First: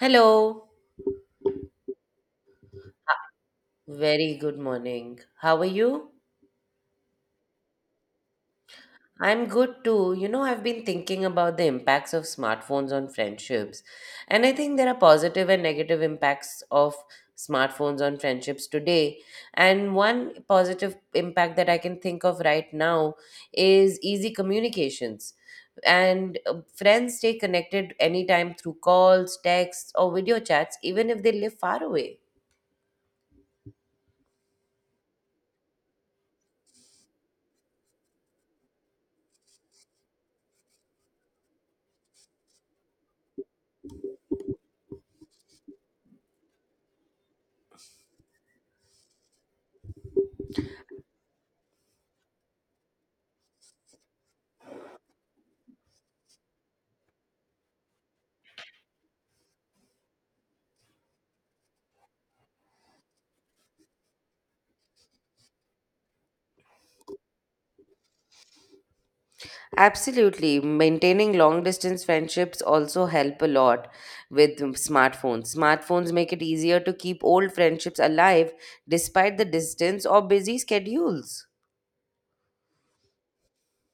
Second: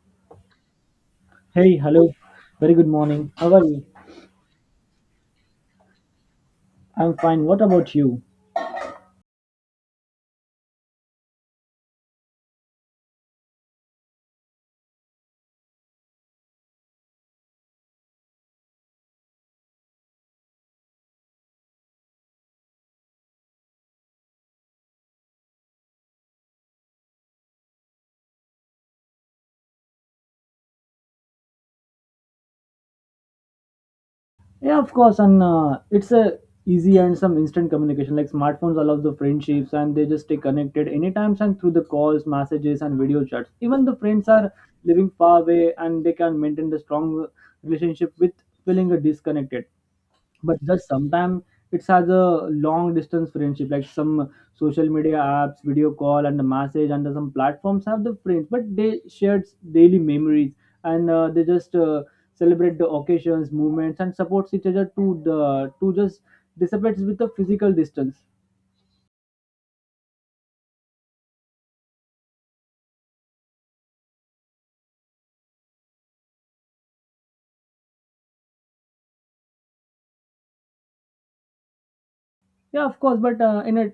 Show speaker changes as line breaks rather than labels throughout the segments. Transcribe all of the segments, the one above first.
Hello.
Hey, hello. Very good morning. How are you?
Very good morning. How are you?
I'm fine. What about you?
I'm good too. You know, I've been thinking about the impacts of smartphones on friendships. And I think there are positive and negative impacts of smartphones on friendships today. And one positive impact that I can think of right now is easy communications. And friends stay connected anytime through calls, texts, or video chats, even if they live far away.
Yeah, of course. And it's a easy and some instant communication. Like smartphones allow the friendships, and they just stay connected anytime and through the calls, messages, and video chats. Even the friends are living far away, and they can maintain the strong relationship with feeling disconnected. But just sometimes it's has a long distance friendship like some social media apps video call and the message and some platforms have the friends but they shared daily memories and they just celebrate the occasions movements and supports each other to just dissipates with the physical distance.
Absolutely. Maintaining long distance friendships also help a lot with smartphones. Smartphones make it easier to keep old friendships alive despite the distance or busy schedules.
Yeah, of course, but in a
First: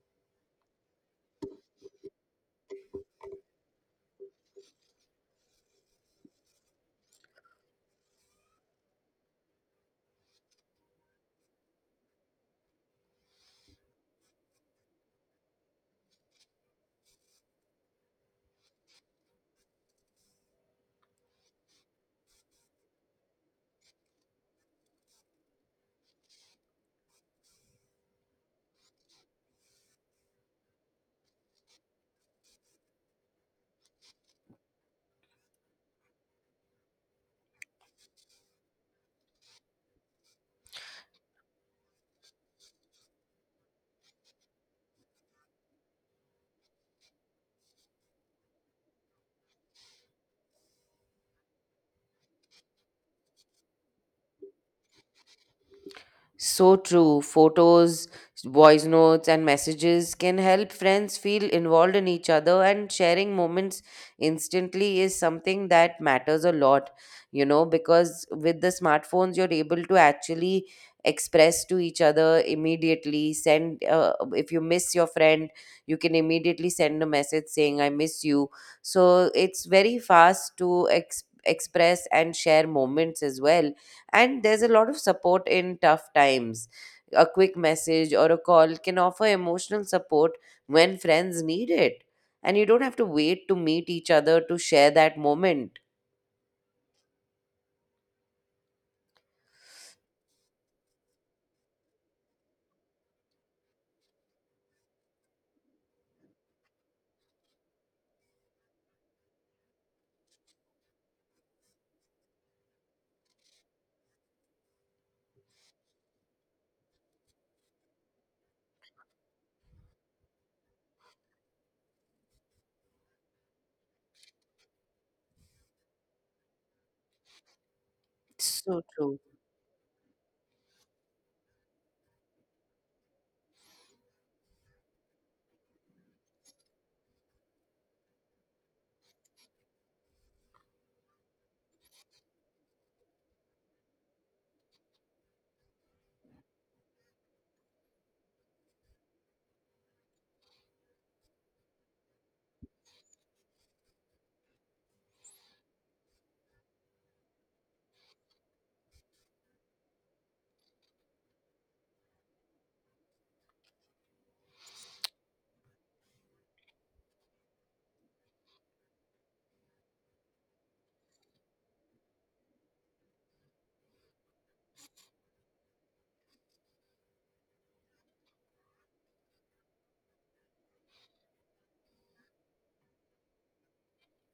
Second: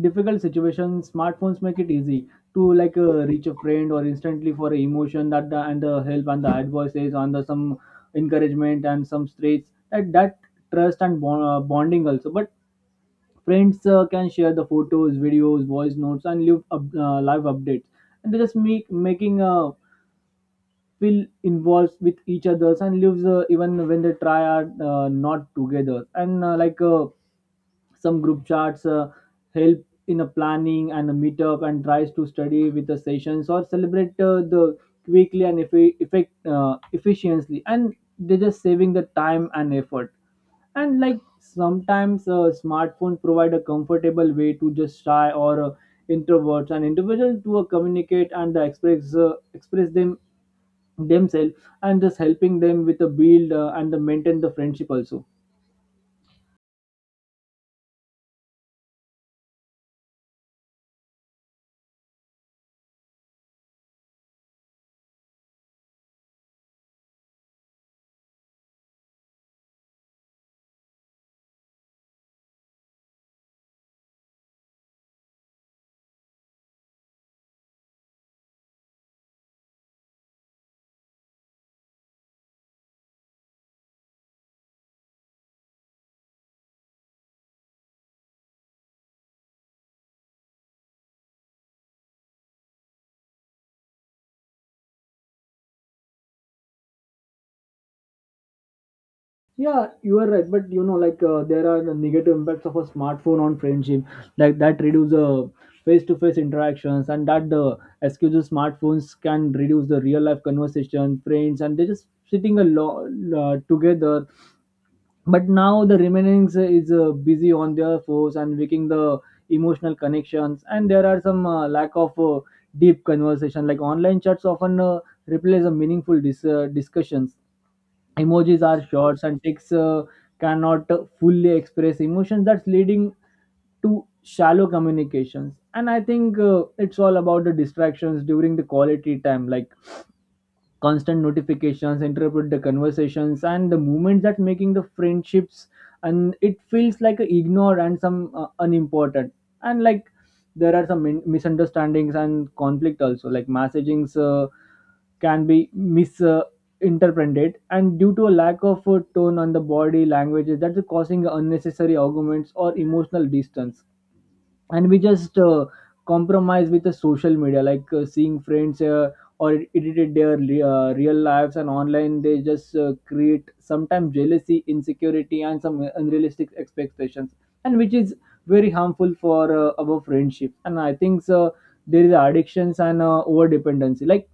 difficult situation, smartphones make it easy to like reach a friend or instantly for a emotion that the, and the help and the advices and the some encouragement and some straits that trust and bond, bonding also. But friends can share the photos, videos, voice notes, and live updates, and they just make making a feel involved with each others and lives even when they try are not together and some group chats help in a planning and a meetup and tries to study with the sessions or celebrate the quickly and effi- effect efficiently and they're just saving the time and effort. And like sometimes smartphones provide a comfortable way to just shy or introverts and individuals to communicate and express themselves and just helping them with the build and the maintain the friendship also.
So true. Photos, voice notes, and messages can help friends feel involved in each other, and sharing moments instantly is something that matters a lot, you know, because with the smartphones, you're able to actually express to each other immediately. Send, if you miss your friend, you can immediately send a message saying, I miss you. So it's very fast to express and share moments as well, and there's a lot of support in tough times. A quick message or a call can offer emotional support when friends need it. And you don't have to wait to meet each other to share that moment.
Yeah, you are right, but you know like there are the negative impacts of a smartphone on friendship, like that reduce the face-to-face interactions and that the excuses. Smartphones can reduce the real life conversation friends and they just sitting a lot together, but now the remaining is busy on their force and making the emotional connections. And there are some lack of deep conversation, like online chats often replace the meaningful discussions. Emojis
So
are
true.
shorts and texts cannot fully express emotions, that's leading to shallow communications. And I think it's all about the distractions during the quality time, like constant notifications interrupt the conversations and the moments that making the friendships, and it feels like a ignore and some unimportant. And like there are some misunderstandings and conflict also, like messagings can be misinterpreted, interpreted, and due to a lack of tone on the body languages, that's causing unnecessary arguments or emotional distance. And we just compromise with the social media, like seeing friends or edited their real lives and online, they just create sometimes jealousy, insecurity, and some unrealistic expectations, and which is very harmful for our friendship. And I think so, there is addictions and over dependency, like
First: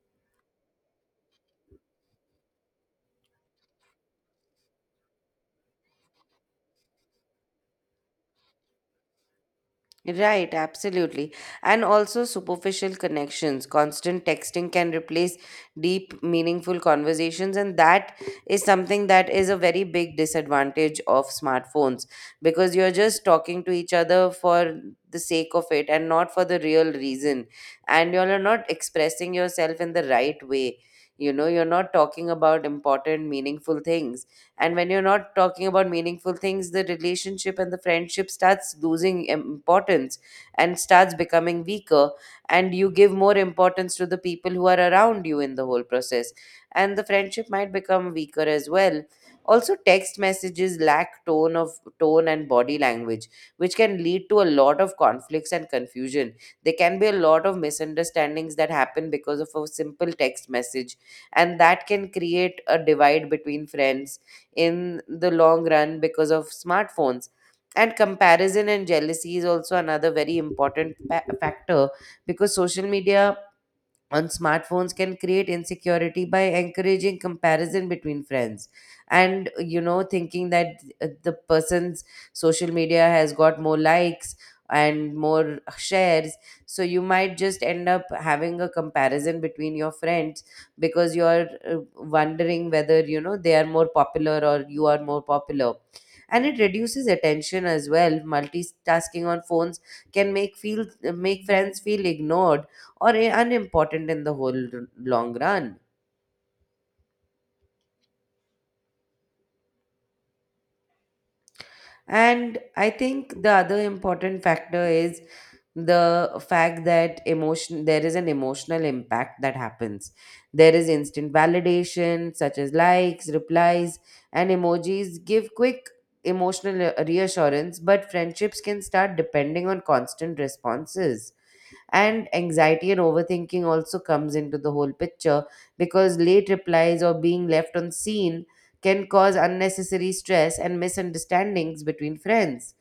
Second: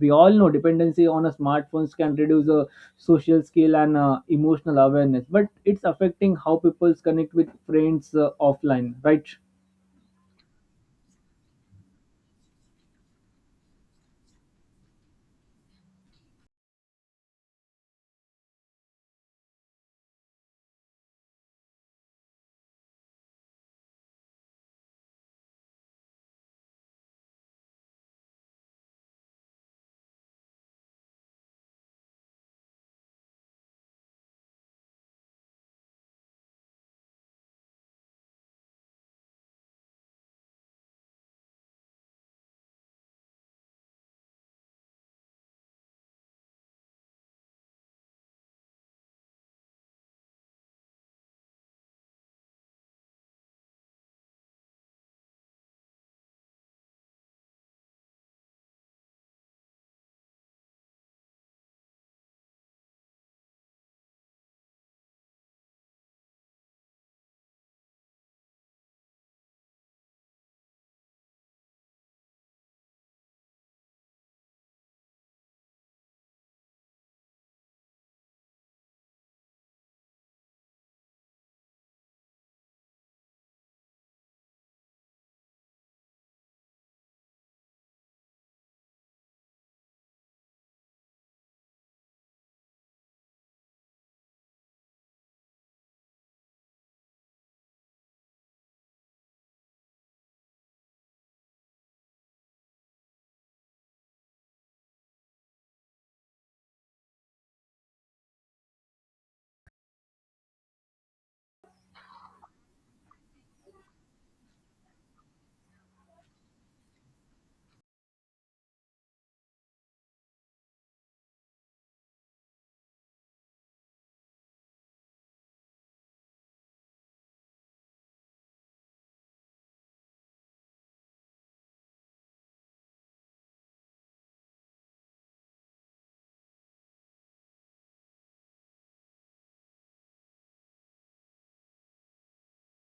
we all know dependency on a smartphones can reduce social skill and emotional awareness, but it's affecting how people connect with friends offline, right?
Right, absolutely. And also superficial connections. Constant texting can replace deep, meaningful conversations. And that is something that is a very big disadvantage of smartphones because you're just talking to each other for the sake of it and not for the real reason. And you're not expressing yourself in the right way. You know, you're not talking about important, meaningful things, and when you're not talking about meaningful things, the relationship and the friendship starts losing importance and starts becoming weaker, and you give more importance to the people who are around you in the whole process, and the friendship might become weaker as well. Also, text messages lack tone of tone and body language, which can lead to a lot of conflicts and confusion. There can be a lot of misunderstandings that happen because of a simple text message, and that can create a divide between friends in the long run because of smartphones. And comparison and jealousy is also another very important factor, because social media on smartphones can create insecurity by encouraging comparison between friends, and you know, thinking that the person's social media has got more likes and more shares, so you might just end up having a comparison between your friends because you're wondering whether you know they are more popular or you are more popular. And it reduces attention as well. Multitasking on phones can make friends feel ignored or unimportant in the whole long run. And I think the other important factor is the fact that emotion there is an emotional impact that happens. There is instant validation such as likes, replies, and emojis give quick emotional reassurance, but friendships can start depending on constant responses, and anxiety and overthinking also comes into the whole picture, because late replies or being left on scene can cause unnecessary stress and misunderstandings between friends.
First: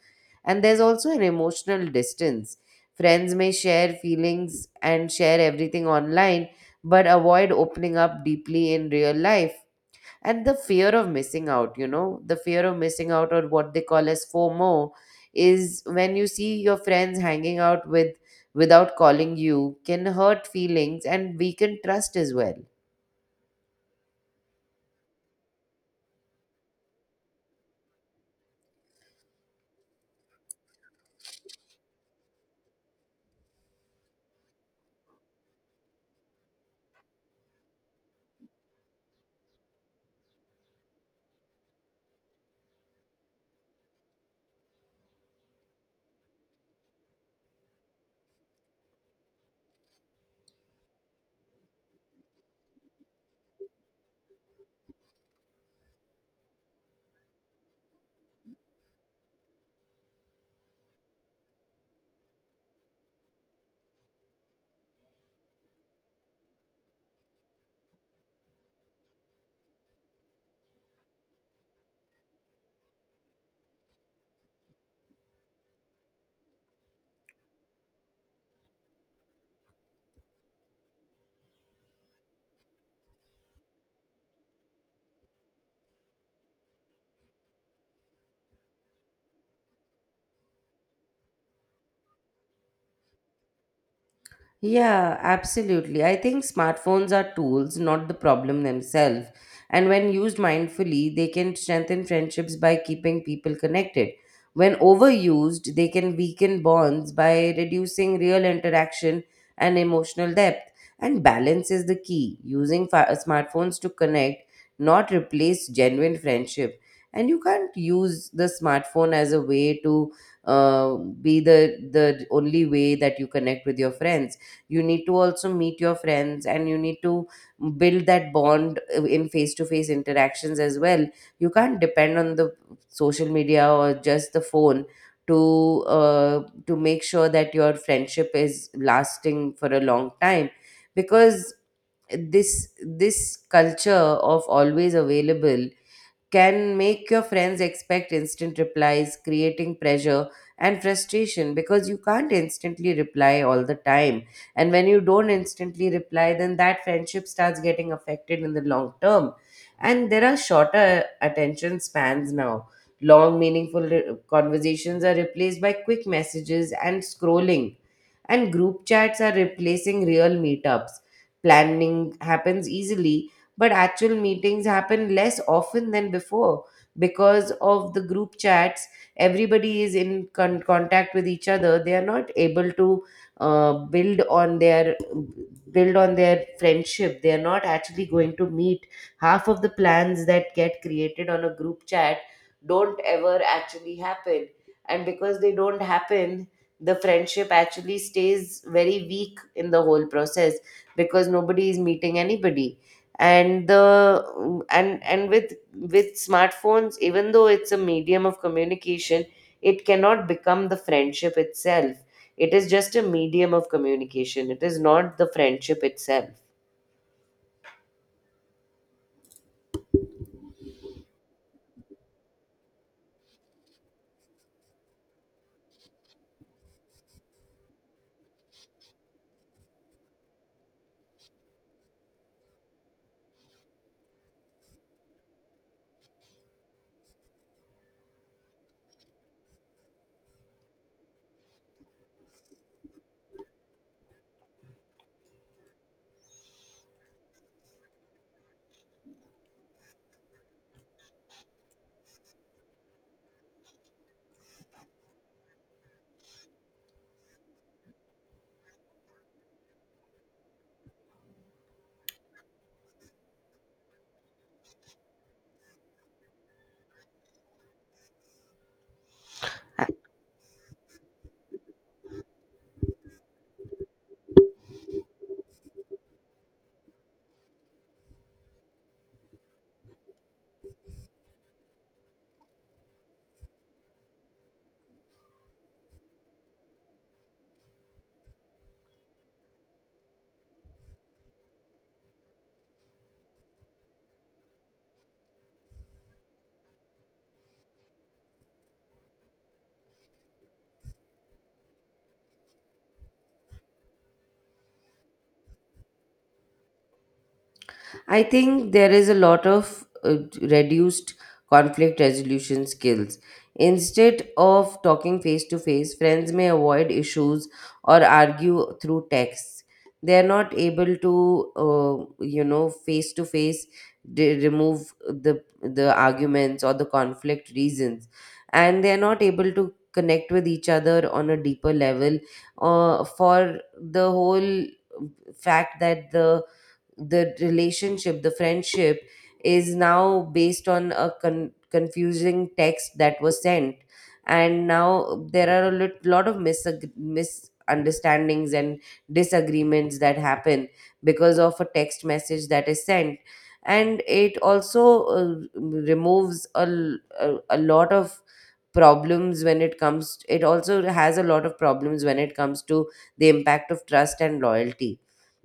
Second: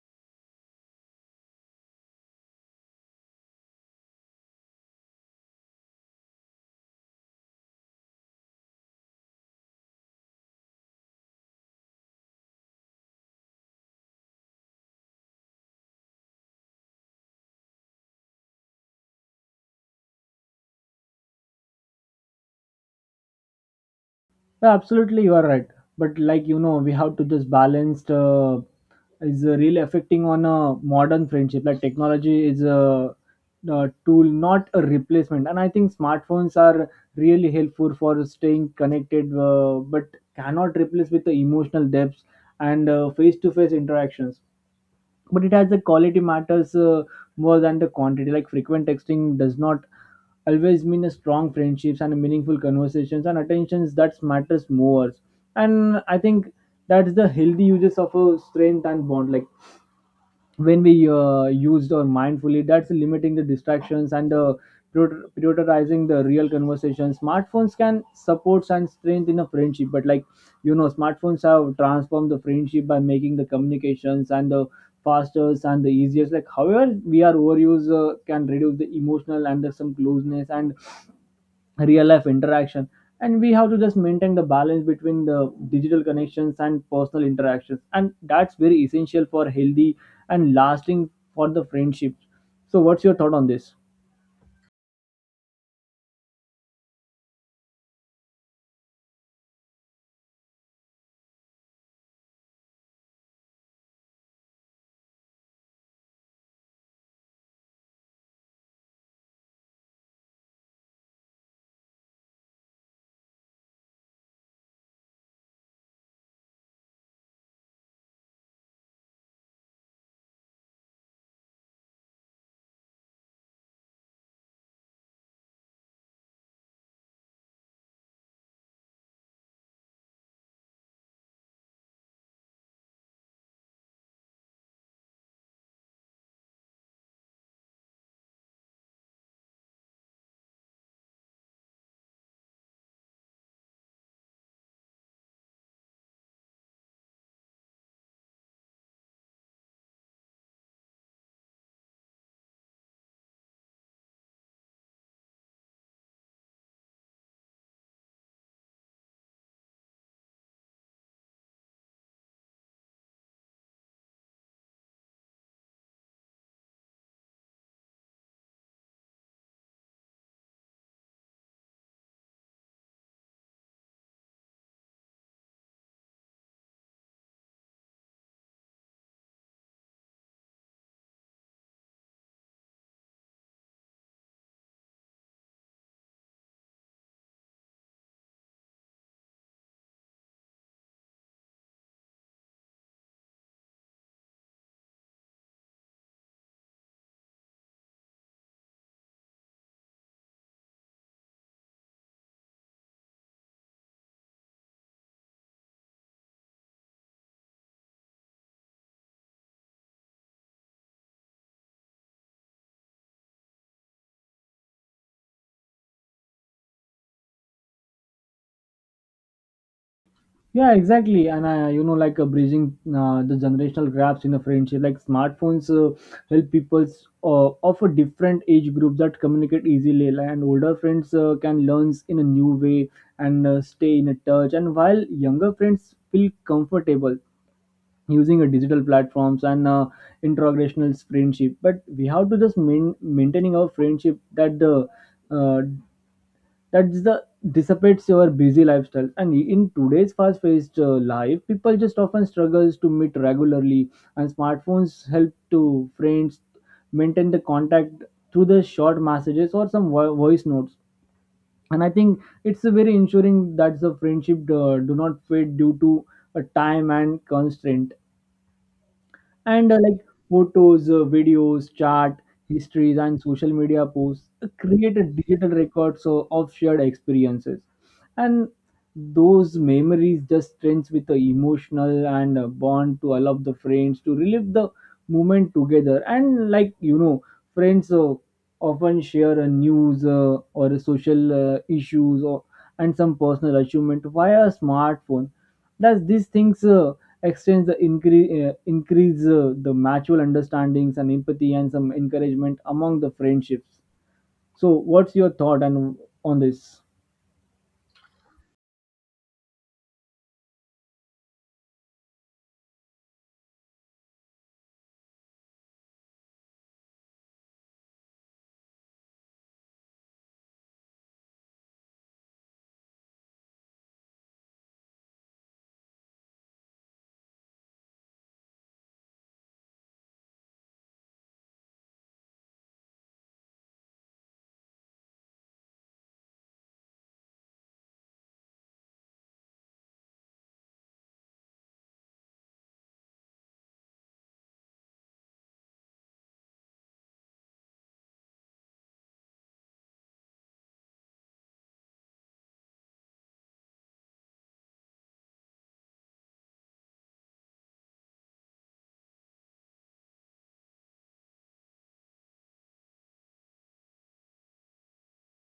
And there's also an emotional distance. Friends may share feelings and share everything online but avoid opening up deeply in real life. And the fear of missing out, you know, the fear of missing out, or what they call as fomo, is when you see your friends hanging out with without calling you, can hurt feelings and weaken trust as well.
Yeah, absolutely, you are right. But like you know, we have to just balance is really affecting on a modern friendship. Like technology is a tool, not a replacement. And I think smartphones are really helpful for staying connected, but cannot replace with the emotional depths and face to face interactions. But it has the quality matters more than the quantity. Like frequent texting does not always mean a strong friendships, and meaningful conversations and attentions that matters more. And I think that's the healthy uses of a strength and bond, like when we used or mindfully, that's limiting the distractions and prioritizing the real conversations, smartphones can support and strength in a friendship. But like you know, smartphones have transformed the friendship by making the communications and the fastest and the easiest. Like however we are overuse can reduce the emotional and the some closeness and real life interaction, and we have to just maintain the balance between the digital connections and personal interactions, and that's very essential for healthy and lasting for the friendships. So what's your thought on this?
Yeah, absolutely. I think smartphones are tools, not the problem themselves. And when used mindfully, they can strengthen friendships by keeping people connected. When overused, they can weaken bonds by reducing real interaction and emotional depth. And balance is the key, using smartphones to connect, not replace genuine friendship. And you can't use the smartphone as a way to be the only way that you connect with your friends. You need to also meet your friends, and you need to build that bond in face to face interactions as well. You can't depend on the social media or just the phone to uh, to make sure that your friendship is lasting for a long time, because this culture of always available can make your friends expect instant replies, creating pressure and frustration because you can't instantly reply all the time. And when you don't instantly reply, then that friendship starts getting affected in the long term. And there are shorter attention spans now. Long, meaningful conversations are replaced by quick messages and scrolling. And group chats are replacing real meetups. Planning happens easily, but actual meetings happen less often than before because of the group chats. Everybody is in contact with each other. They are not able to uh, build on their build on their friendship. They are not actually going to meet. Half of the plans that get created on a group chat don't ever actually happen, and because they don't happen, the friendship actually stays very weak in the whole process, because nobody is meeting anybody. And the mm, and with smartphones, even though it's a medium of communication, it cannot become the friendship itself. It is just a medium of communication, it is not the friendship itself.
Yeah, exactly. And you know, like bridging the generational gaps in a friendship, like smartphones help people of a different age group that communicate easily, and older friends can learn in a new way and stay in a touch, and while younger friends feel comfortable using a digital platforms and intergenerational friendship. But we have to just maintaining our friendship that the uh, that's the dissipates your busy lifestyle. And in today's fast-paced life, people just often struggles to meet regularly, and smartphones help to friends maintain the contact through the short messages or some voice notes. And I think it's a very ensuring that the friendship do not fade due to a time and constraint. And like photos videos chart histories and social media posts create a digital record so of shared experiences, and those memories just strengths with the emotional and bond to allow the friends to relive the moment together. And like you know, friends often share a news or a social issues or and some personal achievement via a smartphone. Does these things extend the increase the mutual understandings and empathy and some encouragement among the friendships? So, what's your thought and on this?
I think there is a lot of reduced conflict resolution skills. Instead of talking face to face, friends may avoid issues or argue through texts. They are not able to, you know, face to face remove the arguments or the conflict reasons, and they are not able to connect with each other on a deeper level. For the whole fact that the relationship, the friendship is now based on a confusing text that was sent. And now there are a lot of misunderstandings and disagreements that happen because of a text message that is sent. And it also removes a, l- a lot of problems when it comes, it also has a lot of problems when it comes to the impact of trust and loyalty,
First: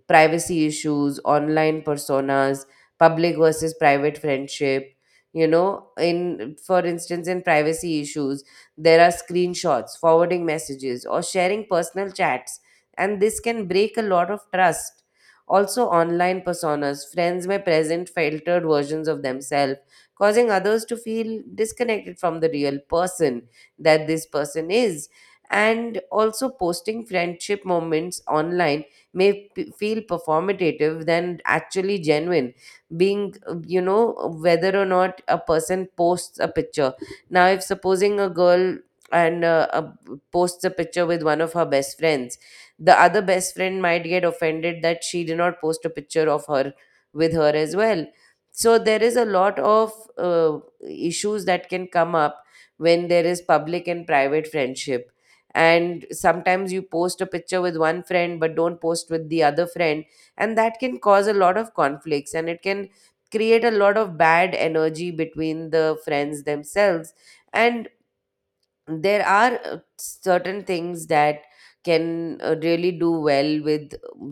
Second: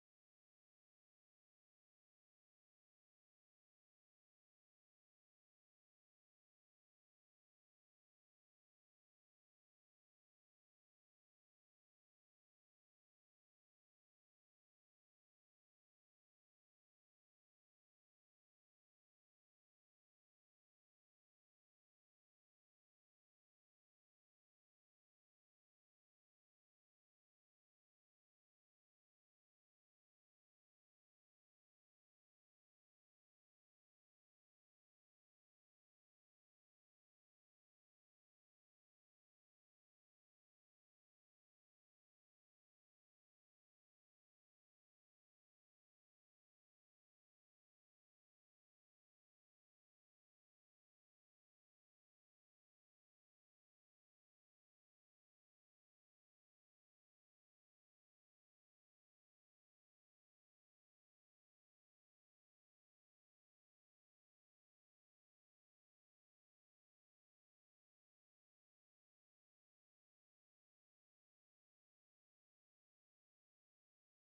privacy issues, online personas, public versus private friendship. You know, in for instance, in privacy issues, there are screenshots, forwarding messages, or sharing personal chats, and this can break a lot of trust. Also, online personas, friends may present filtered versions of themselves, causing others to feel disconnected from the real person that this person is. And also, posting friendship moments online may feel performative than actually genuine being, you know, whether or not a person posts a picture. Now, if supposing a girl, and posts a picture with one of her best friends, the other best friend might get offended that she did not post a picture of her with her as well. So there is a lot of uh, issues that can come up when there is public and private friendship, and sometimes you post a picture with one friend but don't post with the other friend, and that can cause a lot of conflicts, and it can create a lot of bad energy between the friends themselves. And there are certain things that can really do well with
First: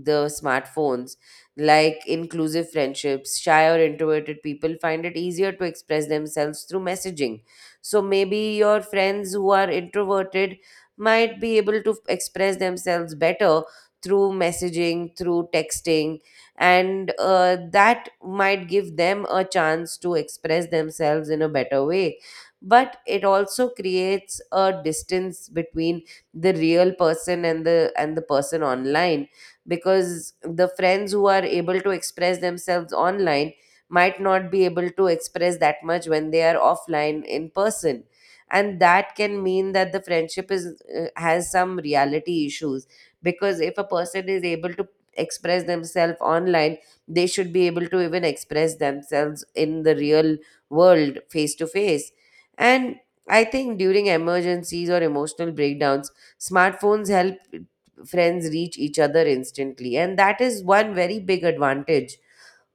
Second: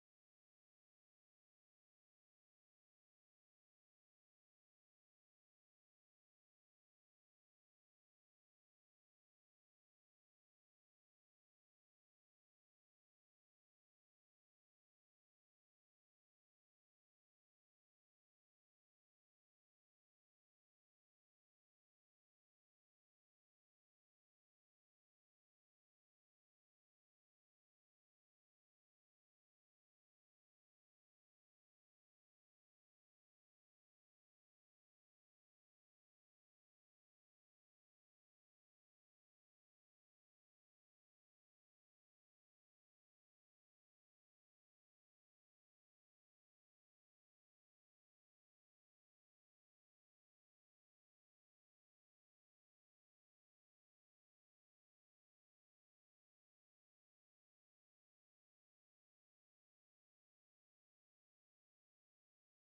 the smartphones, like inclusive friendships. Shy or introverted people find it easier to express themselves through messaging, so maybe your friends who are introverted might be able to express themselves better through messaging, through texting. And that might give them a chance to express themselves in a better way. But it also creates a distance between the real person and the person online, because the friends who are able to express themselves online might not be able to express that much when they are offline in person, and that can mean that the friendship is, has some reality issues, because if a person is able to express themselves online, they should be able to even express themselves in the real world face to face. And I think during emergencies or emotional breakdowns, smartphones help friends reach each other instantly. And that is one very big advantage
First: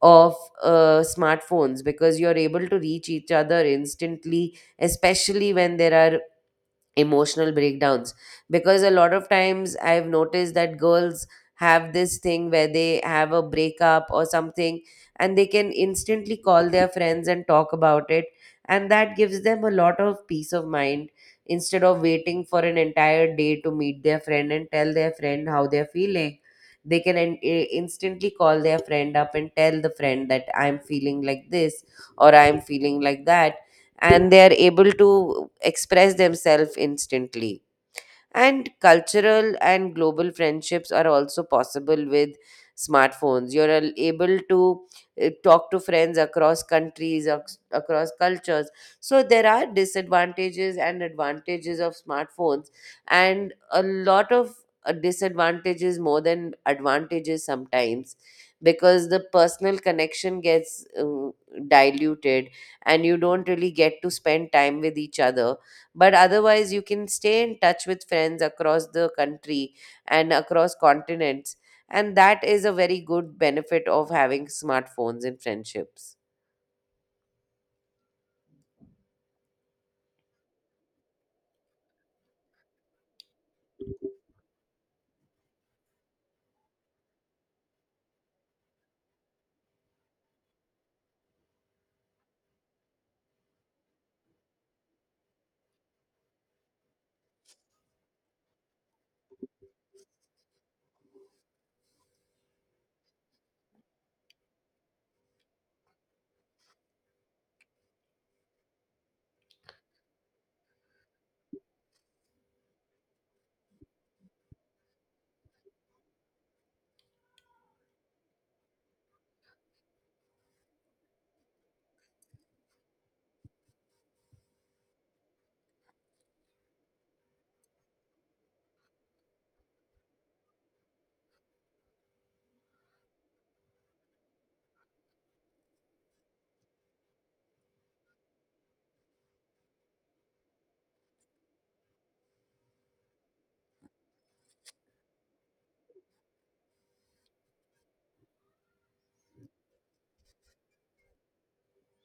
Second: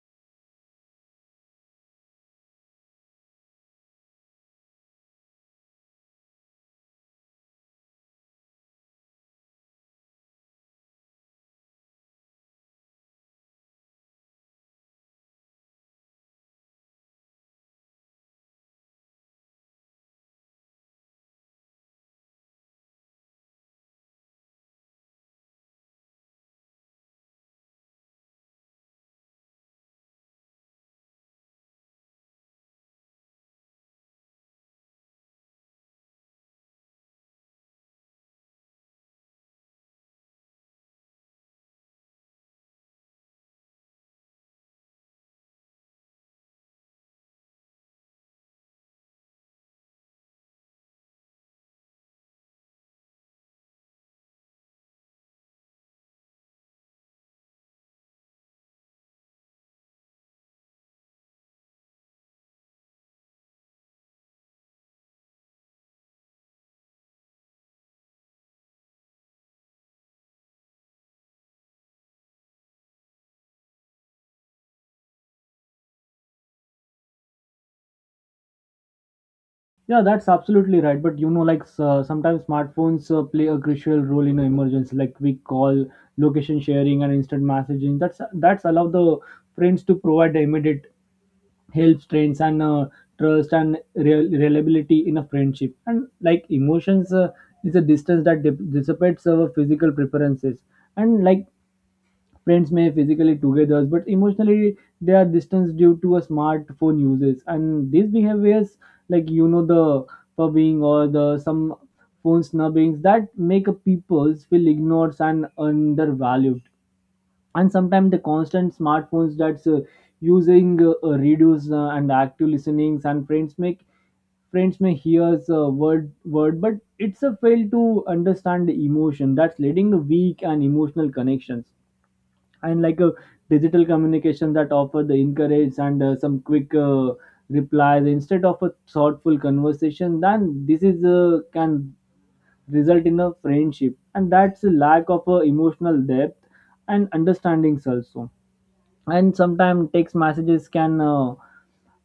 of smartphones, because you're able to reach each other instantly, especially when there are emotional breakdowns, because a lot of times I've noticed that girls have this thing where they have a breakup or something, and they can instantly call their friends and talk about it, and that gives them a lot of peace of mind instead of waiting for an entire day to meet their friend and tell their friend how they're feeling. They can instantly call their friend up and tell the friend that I'm feeling like this or I'm feeling like that, and they are able to express themselves instantly. And cultural and global friendships are also possible with smartphones. You're able to talk to friends across countries, across cultures. So there are disadvantages and advantages of smartphones, and a lot of disadvantages more than advantages sometimes because the personal connection gets diluted and you don't really get to spend time with each other. But otherwise, you can stay in touch with friends across the country and across continents. And that is a very good benefit of having smartphones in friendships.
Yeah, that's absolutely right. But you know, like sometimes smartphones play a crucial role in emergency, like we call location sharing and instant messaging. That's allow the friends to provide the immediate help strengths and trust and real reliability in a friendship. And like emotions is a distance that dissipates our physical preferences. And like friends may physically together but emotionally they are distanced due to a smartphone uses and these behaviors, like you know the pubbing or the some phone snubbings that make a people feel ignored and undervalued. And sometimes the constant smartphones that's using reduce and active listenings, and friends make friends may hear a word but it's a fail to understand the emotion, that's leading a weak and emotional connections. And like a digital communication that offer the encourage and some quick replies instead of a thoughtful conversation, then this is can result in a friendship and that's a lack of emotional depth and understandings also. And sometimes text messages can uh,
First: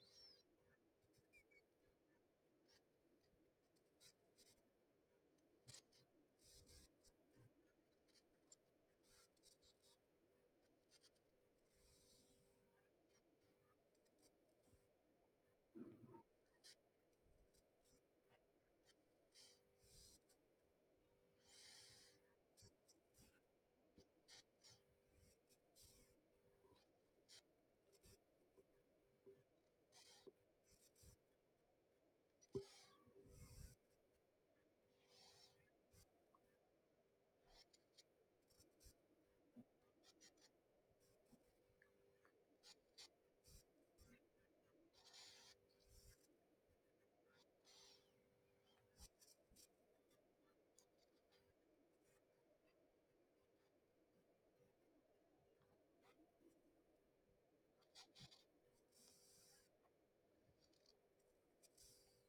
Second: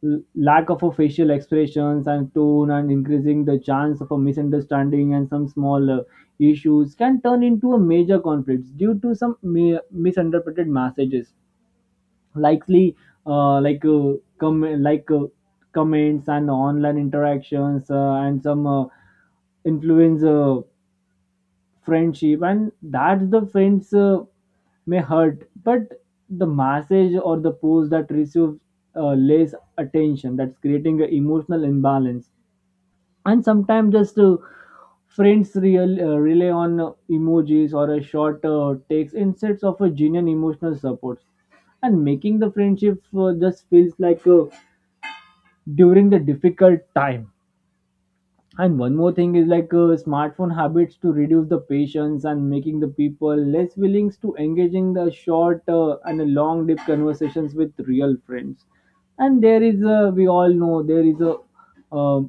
l- lack of a facial expressions and tone and increasing the chance of a misunderstanding, and some small issues can turn into a major conflicts due to some misinterpreted messages likely. Uh, like uh, com- like uh, comments and online interactions and some influence friendship, and that's the friends may hurt but the message or the post that receives less attention, that's creating an emotional imbalance. And sometimes just friends rely on emojis or a short text instead of a genuine emotional support, and making the friendship just feels like during the difficult time. And one more thing is like smartphone habits to reduce the patience and making the people less willing to engaging the short and the long deep conversations with real friends. And there is a, we all know there is a uh,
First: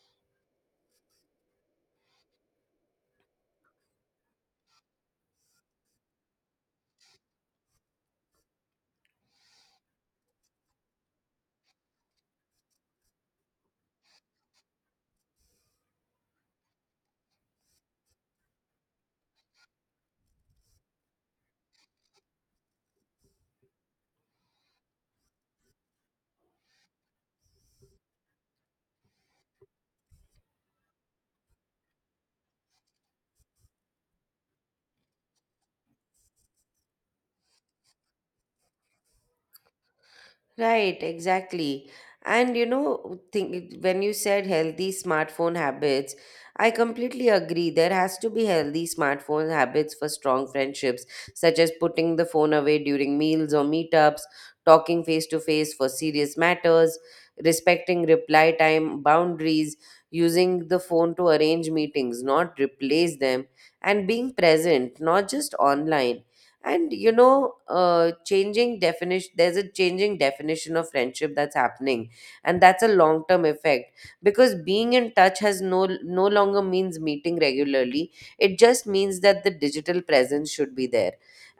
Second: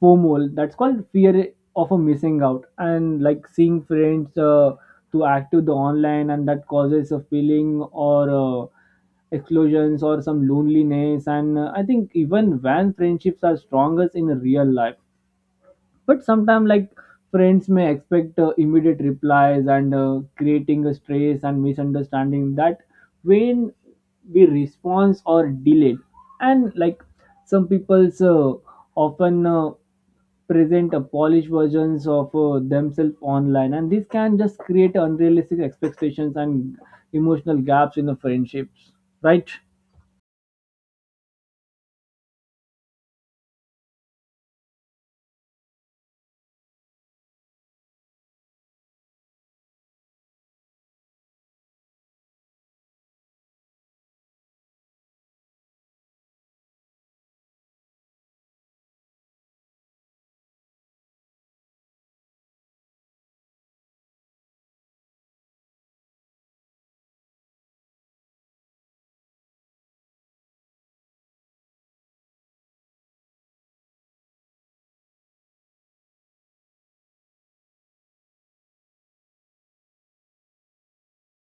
FOMO, that's called fear of a missing out. And like seeing friends to active the online, and that causes a feeling or explosions or some loneliness. And I think even when friendships are strongest in real life, but sometimes like friends may expect immediate replies and creating a stress and misunderstanding that when we response or delayed. And like some people's often present a polished versions of themselves online, and this can just create unrealistic expectations and emotional gaps in the friendships, right?
Right, exactly. And you know, think, when you said healthy smartphone habits, I completely agree. There has to be healthy smartphone habits for strong friendships, such as putting the phone away during meals or meetups, talking face to face for serious matters, respecting reply time boundaries, using the phone to arrange meetings, not replace them, and being present, not just online. And you know, changing definition, there's a changing definition of friendship that's happening, and that's a long term effect because being in touch has no longer means meeting regularly. It just means that the digital presence should be there.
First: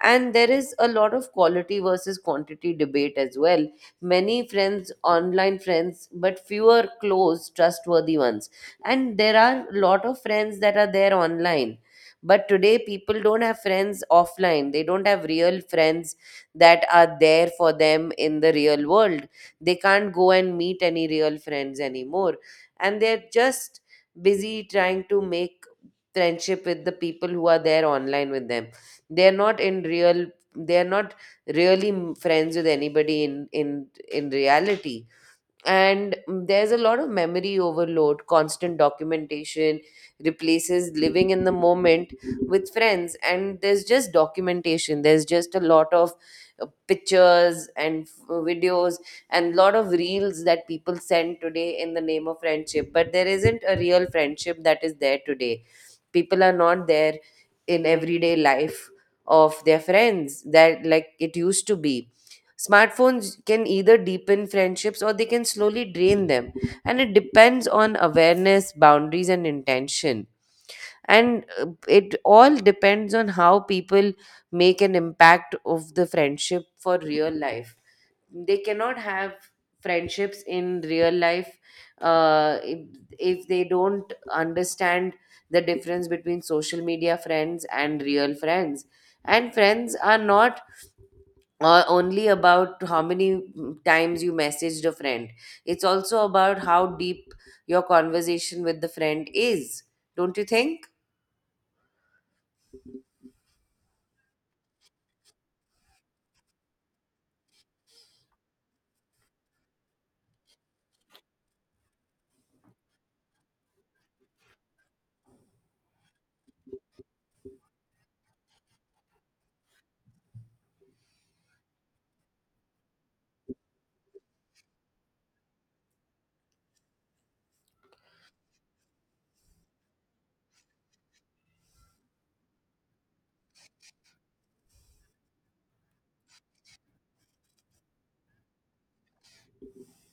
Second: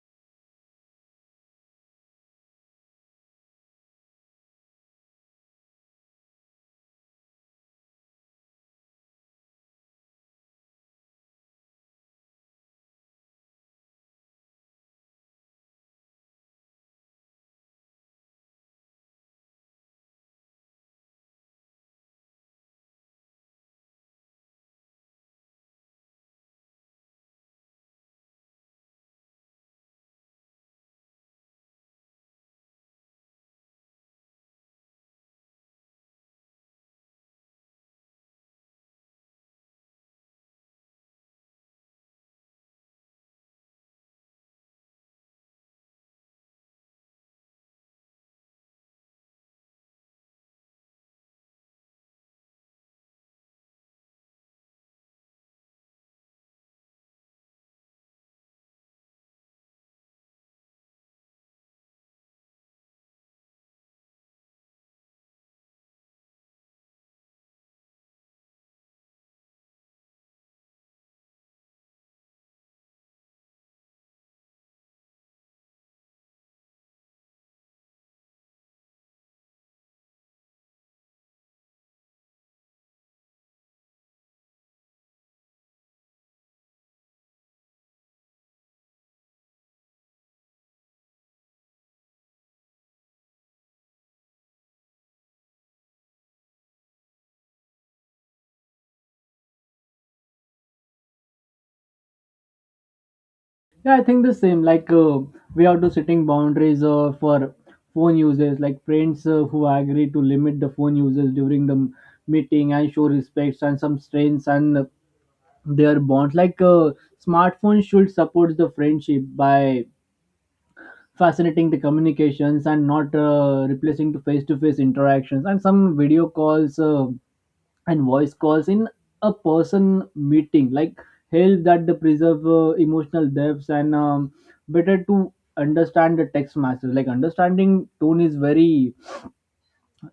And there is a lot of quality versus quantity debate as well. Many friends, online friends, but fewer close, trustworthy ones. And there are a lot of friends that are there online, but today, people don't have friends offline. They don't have real friends that are there for them in the real world. They can't go and meet any real friends anymore. And they're just busy trying to make friendship with the people who are there online with them. They're not in real, they're not friends with anybody in reality. And there's a lot of memory overload. Constant documentation replaces living in the moment with friends, and there's just documentation. There's just a lot of pictures and videos and lot of reels that people send today in the name of friendship, but there isn't a real friendship that is there today. People are not there in everyday life of their friends that like it used to be. Smartphones can either deepen friendships or they can slowly drain them. And it depends on awareness, boundaries, and intention. And it all depends on how people make an impact of the friendship for real life. They cannot have friendships in real life uh, if, if they don't understand the difference between social media friends and real friends. And friends are not or only about how many times you messaged a friend. It's also about how deep your conversation with the friend is, don't you think?
Yeah, I think the same. Like we have to setting boundaries for phone users, like friends who agree to limit the phone users during the meeting and show respects and some strengths and their bonds. Like smartphones should support the friendship by facilitating the communications and not replacing the face-to-face interactions and some video calls. And voice calls in a person meeting like help that the preserve emotional depths and better to understand the text message, like understanding tone is very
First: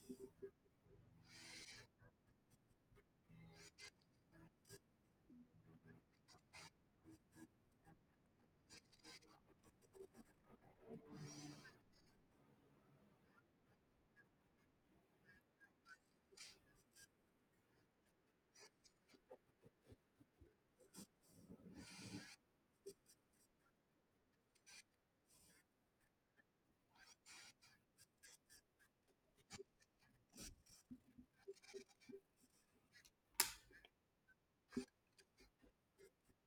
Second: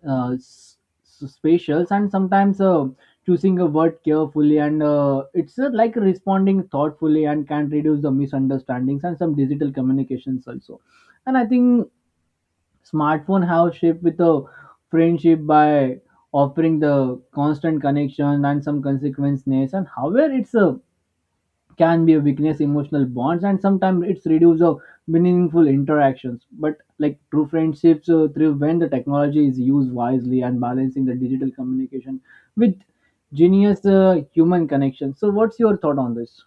uh, s- spatial. And sometimes choosing a word carefully and it's like responding thoughtfully and can reduce the misunderstandings and some digital communications also. And I think smartphone have shaped with the friendship by offering the constant connection and some consequences. And however it's a can be a weakness emotional bonds, and sometimes it's reduce of meaningful interactions. But like true friendships thrive when the technology is used wisely and balancing the digital communication with genius human connection. So what's your thought on this?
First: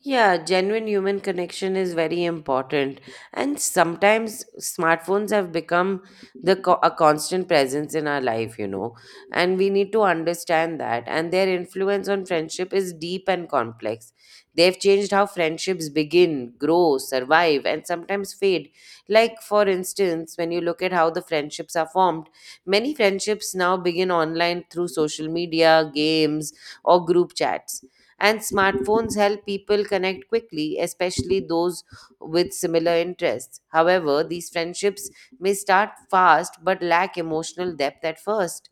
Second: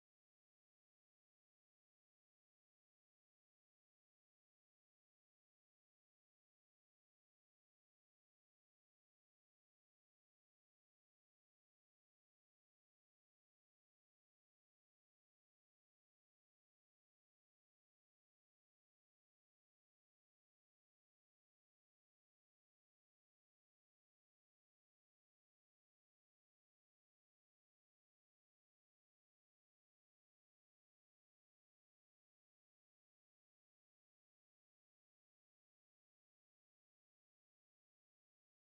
Yeah, genuine human connection is very important. And sometimes smartphones have become a constant presence in our life, you know. And we need to understand that. And their influence on friendship is deep and complex. They've changed how friendships begin, grow, survive, and sometimes fade. Like, for instance, when you look at how the friendships are formed, many friendships now begin online through social media, games, or group chats, and smartphones help people connect quickly, especially those with similar interests. However, these friendships may start fast but lack emotional depth at first.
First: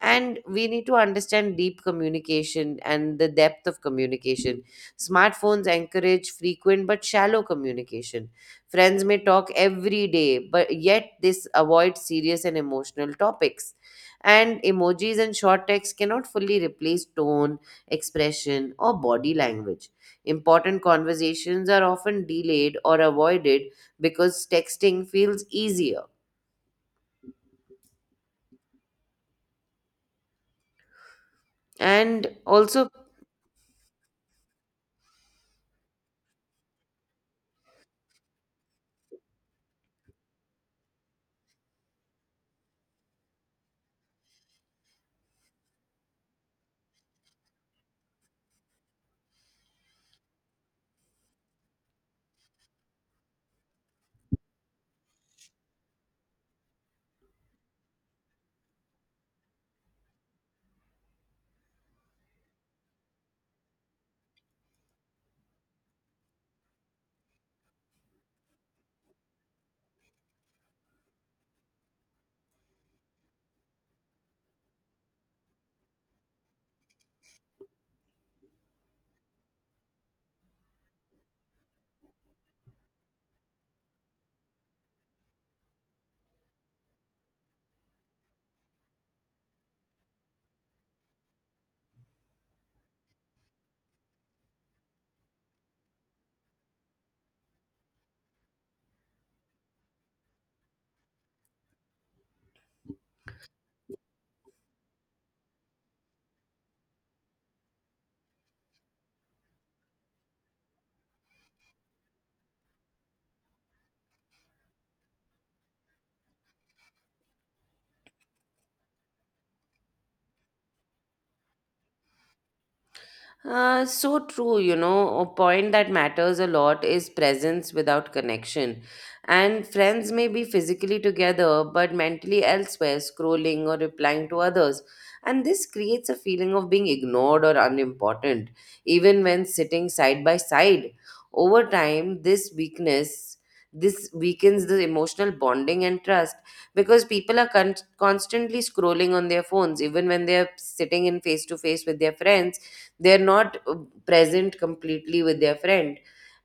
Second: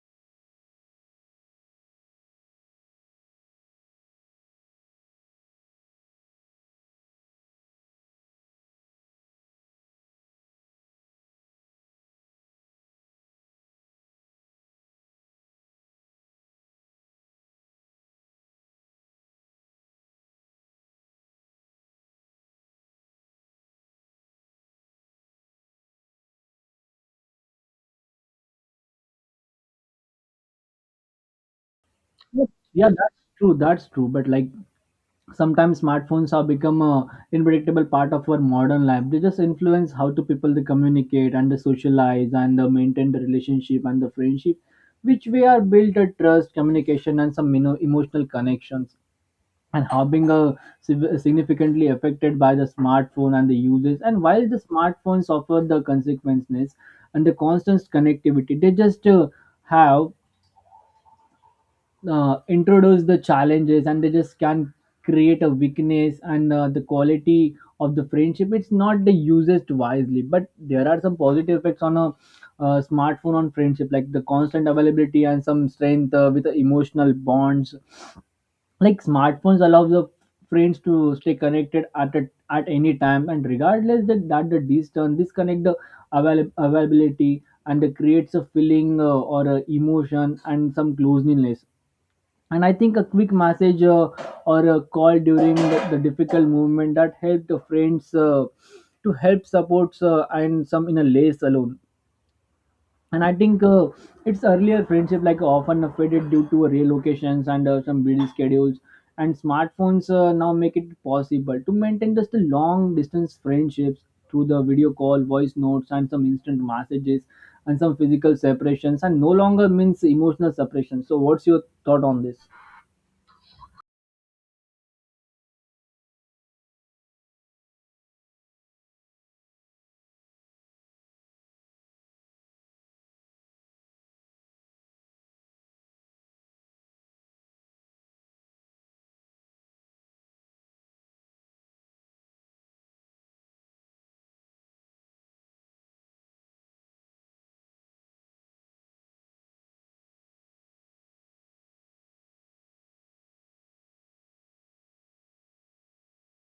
And we need to understand deep communication and the depth of communication. Smartphones encourage frequent but shallow communication. Friends may talk every day, but yet this avoid serious and emotional topics. And emojis and short text cannot fully replace tone, expression, or body language. Important conversations are often delayed or avoided because texting feels easier. And
Yeah,
also
that's true, that's true, but like sometimes smartphones have become a unpredictable part of our modern life. They just influence how to people they communicate and they socialize and they maintain the relationship and the friendship, which we are built a trust communication and some, you know, emotional connections. And how being a significantly affected by the smartphone and the uses. And while the smartphones offer the consequences and the constant connectivity, they just have introduce the challenges and they just can create a weakness and the quality of the friendship it's not the used wisely. But there are some positive effects on a smartphone on friendship, like the constant availability and some strength with the emotional bonds. Like smartphones allow the friends to stay connected at any time, and regardless that the distance disconnect the availability, and it creates a feeling or a emotion and some closeness. And I think a quick message or a call during the difficult movement that helped the friends to help supports and some in a lace alone. And I think it's earlier friendship like often faded due to relocations and some busy schedules, and smartphones now make it possible to maintain just the long distance friendships through the video call voice notes and some instant messages, and some physical separations and no longer means emotional separation. So what's your thought on this?
so true, you know, a point that matters a lot is presence without connection. And friends may be physically together but mentally elsewhere, scrolling or replying to others. And this creates a feeling of being ignored or unimportant, even when sitting side by side. Over time, this weakens the emotional bonding and trust because people are constantly scrolling on their phones even when they are sitting in face to face with their friends. They're not present completely with their friend,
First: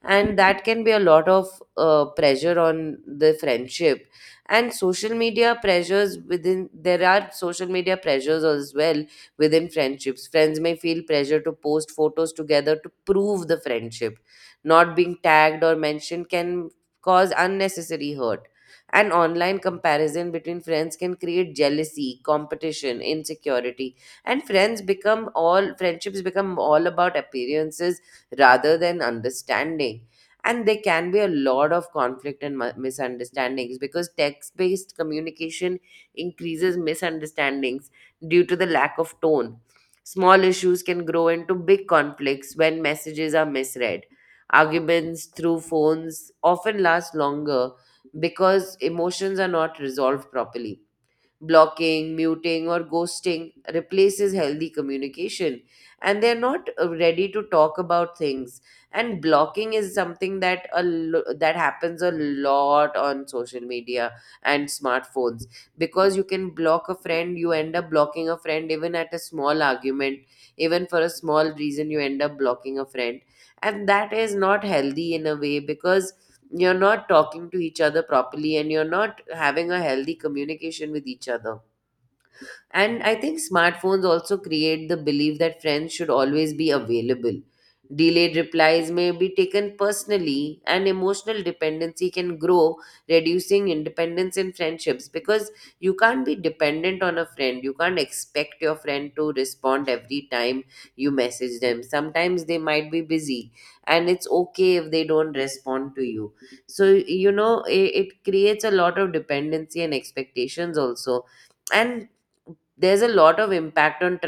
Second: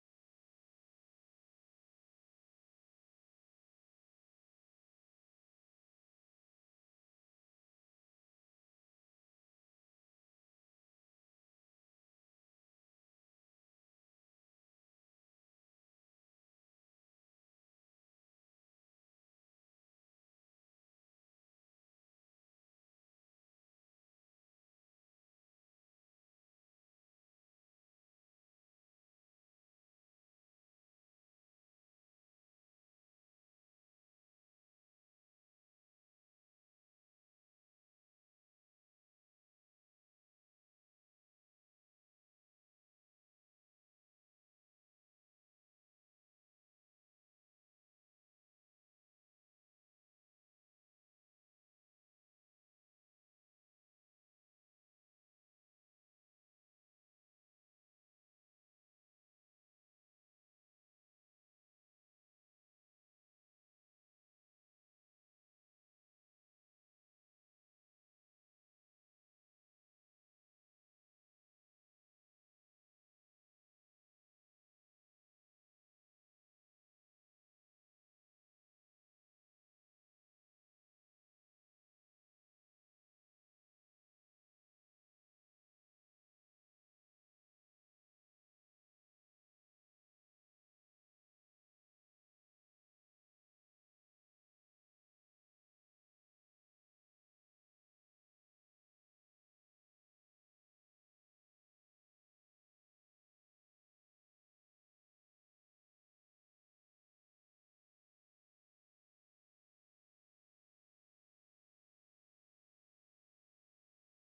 and that can be a lot of pressure on the friendship. And social media pressures, within there are social media pressures as well within friendships. Friends may feel pressure to post photos together to prove the friendship. Not being tagged or mentioned can cause unnecessary hurt. And online comparison between friends can create jealousy, competition, insecurity. And friends become all, friendships become all about appearances rather than understanding. And there can be a lot of conflict and misunderstandings because text based communication increases misunderstandings due to the lack of tone. Small issues can grow into big conflicts when messages are misread. Arguments through phones often last longer because emotions are not resolved properly. Blocking, muting, or ghosting replaces healthy communication. And they're not ready to talk about things. And blocking is something that that happens a lot on social media and smartphones, because you can block a friend. You end up blocking a friend even at a small argument, even for a small reason. You end up blocking a friend, and that is not healthy in a way because you're not talking to each other properly and you're not having a healthy communication with each other. And I think smartphones also create the belief that friends should always be available. Delayed replies may be taken personally, and emotional dependency can grow, reducing independence in friendships, because you can't be dependent on a friend. You can't expect your friend to respond every time you message them. Sometimes they might be busy, and it's okay if they don't respond to you. So, you know, it creates a lot of dependency and expectations also. And there's a lot of impact on